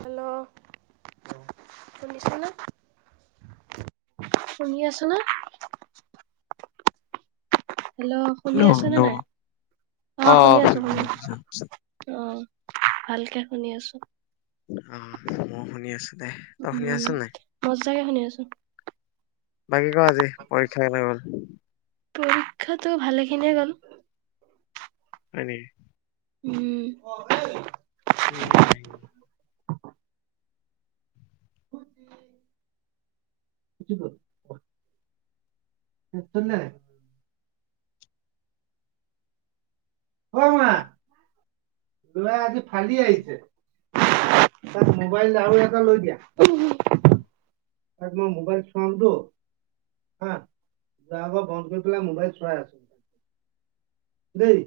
Hello! শুনিছনে? শুনি আছনে? হেল্ল'! শুনি আছনে নাই? অ', শুনি আছো, শুনিছো শুনি আছো। শুনিছো শুনিছো। অ', ভালকে শুনি আছো। উ, মই শুনি আছো দে। তই উ, শুনি আছ নাই? মজাকে শুনি আছো। বাকী ক' আজি, পৰীক্ষা কেনে গ'ল। পৰীক্ষাটো, ভালে খিনিয়ে গ'ল। হয় নিকি। উ। [unintelligible] উ, নাই। [unintelligible] টিচন নাই? অই, [unintelligible] লৰাই আজি ফালি আহিছে। তাক মোবাইল আৰু এটা লৈ দিয়া, তাক মই মবাইল সোন্টো আহ। [unintelligible] ঘৰত গৈ পেলাই মোবাইল চোৱাই আছো। দেই।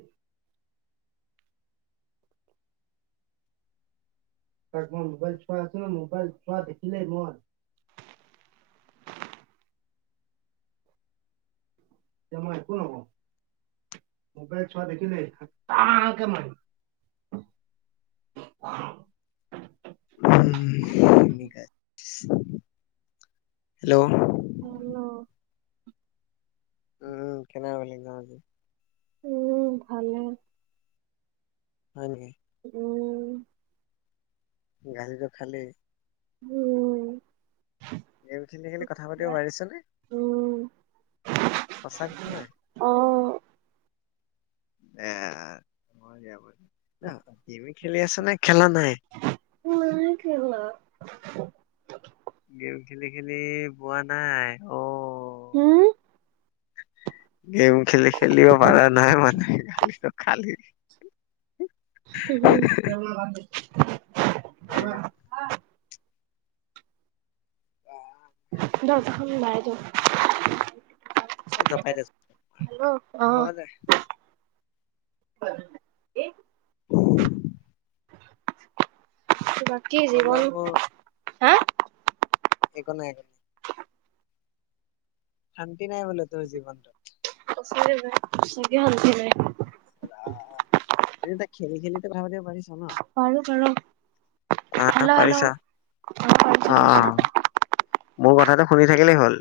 তাক মই মোবাইল চোৱাই আছো নহয়। মোবাইল চোৱা দেখিলেই মই। এতিয়া মই একো নকওঁ। মোবাইল চোৱা দেখিলেই ফাটাৰকে মাৰিম। [unintelligible] Hello um, hello! [unintelligible] মোৰ ভালে। হয় নিকি। উ। গালিটো খালি? উ। গ উঠিলি মেলি কথা পাতিব পাৰিছনে? সঁচাকে নাই? এ গম খেলি আছ' নে খেলা নাই? নাই খেলা। [inaudible] গেম খেলি খেলি বোৱা নাই অ'। উম। গেম খেলি খেলিব পাৰা নাই মানে গালি খালি। [inaudible] এ [inaudible] অ'। [unintelligible] জপাই দে হেল্ল' হ'ব দে অহ। [inaudible] বাকী জীৱন অলপো হা একো নাই। শান্তি নাই বোলো তোৰ জীৱনটোত। সঁচাকে ভাই, সঁচাকে শান্তি নাই। এনে তাক খেলি খেলি কথা পাতিব পাৰিছ ন'। পাৰোঁ, পাৰোঁ। পাৰিছ' পাৰিছো অ', পাৰিছো অ'। মোৰ কথাটো শুনি থাকিলেই হ'ল।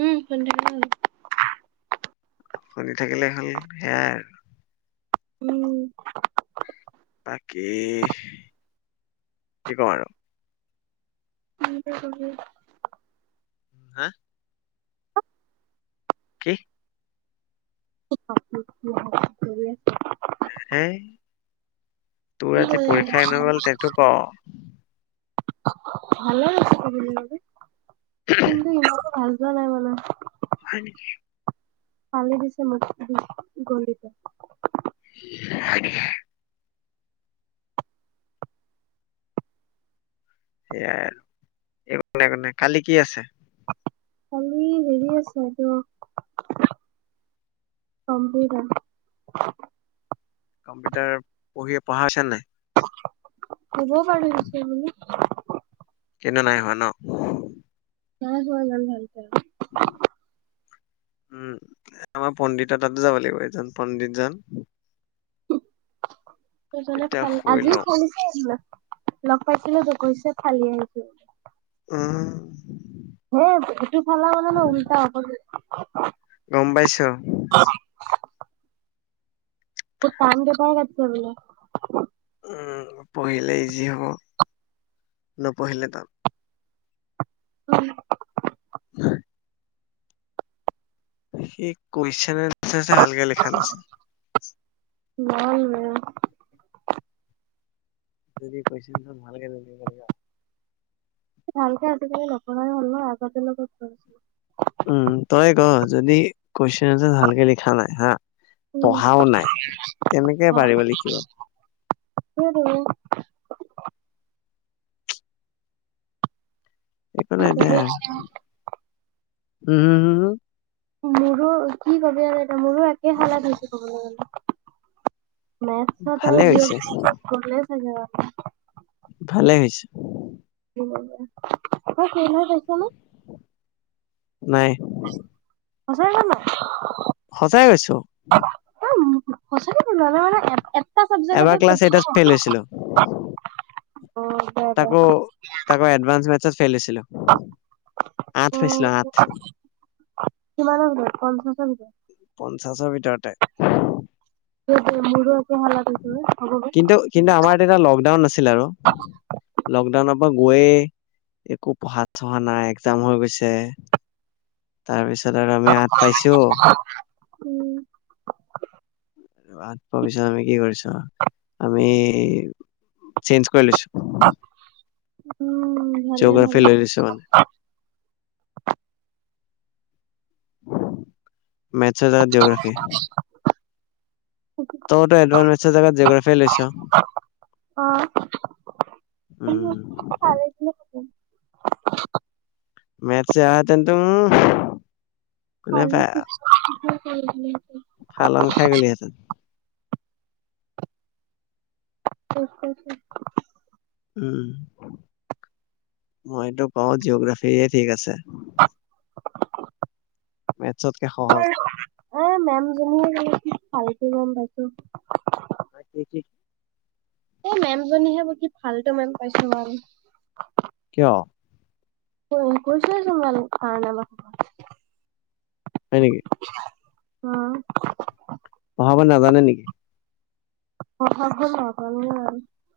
উম [unintelligible] শুনি থাকিলে হ'ল সেয়াই আৰু। উম। বাকী কি কম আৰু? [unintelligible] হা? কি? [unintelligible] হেই, তোৰ ভালে আজি পৰীক্ষা এনে গ'ল তেটো ক'। ভালৰ আছে ক'বলৈ গ'লে কিন্তু ইমান ভাল যোৱা নাই ৰ'বা। হয় নেকি। ফালি দিছে মোক আজি গণিতে। হয় নেকি। এয়া একো নাই, একো নাই, কালি কি আছে? কালি হেৰি আছে এইটো কম্পিউটাৰ। কম্পিউটাৰ পঢ়িয়ে পঢ়া হৈছে নে নাই? হ'ব বাৰু সেইখিনি। কিন্তু নাই হোৱা ন'। নাই হোৱা ইমান ভালকে। উম, আমাৰ পণ্ডিতৰ তাতো যাব লাগিব এজন পণ্ডিতজন। [unintelligible] আজিও এতিয়া ফাল শুই আজিও লওঁ, শুনিছোক লগ পাইছিলোঁ ত কৈছে ফালি আহিছো। উম। হে এইটো ফালা মানে ন' উল্টা আকল গম পাইছ? [unintelligible] বহুত টানকে পঢ়াই তাত বোলে। উম পঢ়িলে ইজি হ'ব, নপঢ়িলে তান। উম। [inaudible] সি কুৱেশন আঞ্চাৰ্চে ভালকে লিখা নাছিল। গল বেয়া। যদি কোৱেশন [inaudible] সি ভালকে আজিকালি নপঢ়াই হল ন, আগতেনো কত পঢ়িছিলে। উম তই ক যদি কুৱেশন আঞ্চাৰ্চ ভালকে লিখা নাই হা পঢ়াও নাই কেনেকে পাৰিব লিখিব? [unintelligible] একো নাই কি দে আৰ, কৰিছে উম্ হম হম হম? মোৰো কি কবি আৰু এটা মোৰো একে হালাত হৈছে কবলৈ গলে। মেথচত ভালে আৰু হৈছে, জিঅ'গ্ৰাফিক [unintelligible] গলে চাগে ভালে হৈছে। [inaudible] পাইছ নে? নাই। সঁচাকে ক না। সঁচাই কৈছো। সচাকে [unintelligible] এটা এবাৰ চাবজেক্টটো ক্লাছ এইটত ফেইল হৈছিলো। [inaudible] অঁ। তাকো তাকো এডভাঞ্চ মেথচত ফেল হৈছিলো। অঁ আঠ পাইছিলো আঠ কিমানৰ ভিতৰত পঞ্চাশৰ ভিতৰত? পঞ্চাশৰ ভিতৰতে। [unintelligible] মোৰো একেই হালত [unintelligible] হব বে। কিন্তু কিন্তু আমাৰ তেতিয়া লকডাউন আছিলে আৰু, লকডাউনৰ পৰা গৈ একো পঢ়া চহা নাই, একজাম হৈ গৈছে। তাৰপিছত আৰু আমি আঠ পাইছো [unintelligible] আত পোৱাৰ পিছত আমি কি কৰিছ, আমি চেঞ্জ কৰি লৈছো। উম' ভালে জিঅ'গ্ৰাফি ভালে। লৈ লৈছো মানে মেথছেযা জিয়োগ্ৰাফী তইটো এডভান্স মেথৰ জেগাত জিয়োগ্ৰাফী য়ে লৈছ। অঁ। উম। [unintelligible] মেথচে আহতে তুম [unintelligible] খালী কৰি [unintelligible] ফালন খায় গলি হেঁতেন। [unintelligible] উম, মইটো কওঁ জিঅ'গ্ৰাফিয়ে ঠিক আছে। [inaudible] মেথছতকে সহজ। এ মেম জনীয়ে মানে কি ফাল্টু মেম পাইছোঁ। [unintelligible] এই মেম জনীহে বোলো কি ফাল্টুটো মেম পাইছো মেম। কিয়? [unintelligible] হয় নেকি। উম'। পঢ়াব নাজানে নেকি? পঢ়াব নাজানে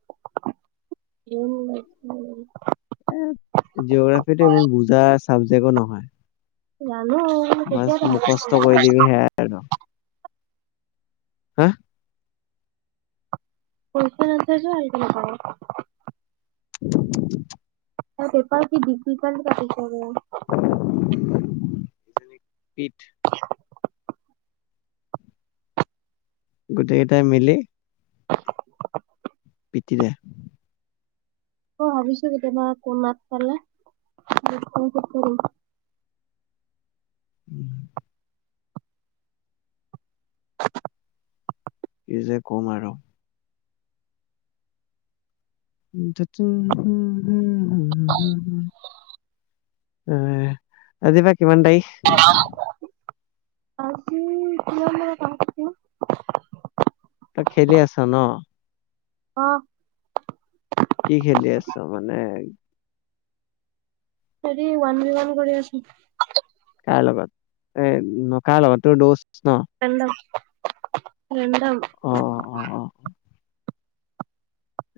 [unintelligible] এ জিঅ'গ্ৰাফি টো ইমান বুজা চাবজেক্টো নহয়। জানো'- বচ কেতিয়া কুৱেশন মুখস্থ কৰি দিবি সেয়াই আৰু। হা? পইচা [unintelligible] [inaudible] আৰু পেপাৰ কি ডিফিকাল্ট কাটিছে [unintelligible] [unintelligible] গোটেই কেইটাই মিলি- [unintelligible] পিতিলে। মই ভাবিছো কিন্তু [unintelligible] উমঁ'। কি যে ক'ম আৰু। [unintelligible] এ আজি বা কিমান তাৰিখ। আজি এতিয়া [unintelligible] তই খেলি আছ ন? অ কি খেলি আছ মানে? সেৰি ওৱান ভি ওৱান কৰি আছোঁ। কাৰ লগত এ ন কাৰ লগত তো দচ ন'? অ [unintelligible] অ অ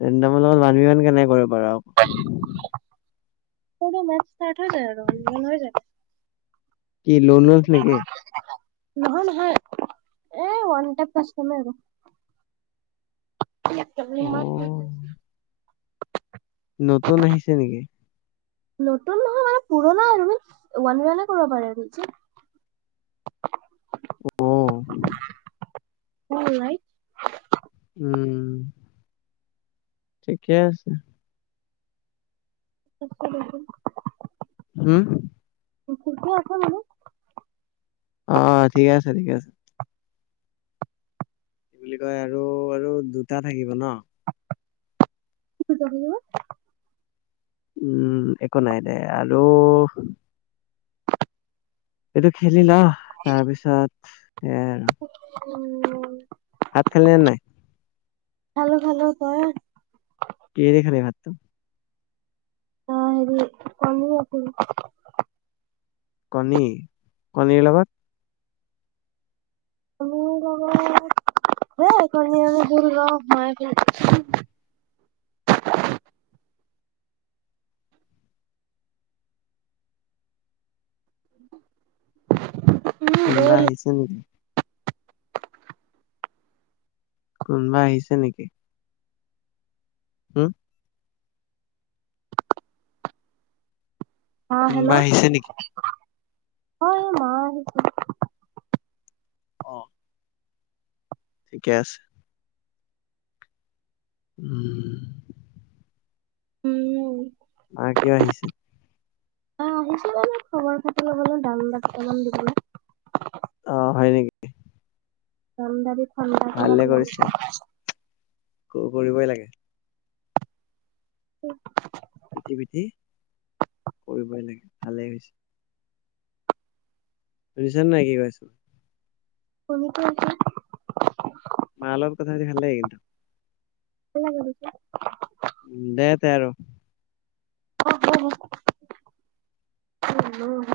ৰেন্দমৰ লগত ওৱান ভি ওৱান কেনেকে কৰিব পাৰ আক। [unintelligible] যায় আৰু হৈ যায়। কি লোন ৱলফ নেকি নহয় নহয়, এই ওৱান টাইপ কাছতম আৰু। অ [unintelligible] নতুন আহিছে নেকি? নতুন নহয় মানে পুৰণা আৰু ওৱান ভি ওৱানে কৰিব পাৰে আৰু। [unintelligible] অঁ। [unintelligible] উমঁ। ঠিকে আছে। [unintelligible] হুম? কু্কুৰা আছে বোলো। অঁ' ঠিকে আছে ঠিকে আছে। কি বুলি কয়, আৰু আৰু দুটা থাকিব ন? [unintelligible] উম, একো নাই দে আৰু এইটো খেলি ল, তাৰপিছত সেয়াই আৰু। উম। ভাত খালি নে নাই? খালো খালো। তই? কিহেদি খালি ভাতটো? অ' হেৰি পনীৰ আছিল। কণী, কণীৰ লগত? [unintelligible] উম কোনোবা জোল আহিছে নেকি? কোনোবা আহিছে নেকি? হুম? অ' কোনোবা হেল্লৌ! আহিছে নেকি অ' মা আহিছিল। অ'। ঠিকে আছে। [inaudible] উমম। মায় কিয় আহিছে? অ' আহিছিল এনেই খবৰ-খাতি লবলৈ দাংবদি কেদাল মান দিবলে। অ' হয় নেকি? ভালে কৰিছা [unintelligible] ক কৰিবই লাগে। উম। পিতি-পিতি, কৰিবই লাগে ভালেই হৈছে। শুনিছানে নাই কি কৈ আছো? [unintelligible] মাৰ লগত কথা পাতি ভালে লাগে কিন্তু। [unintelligible] উম, দে তে' আৰু। [unintelligible]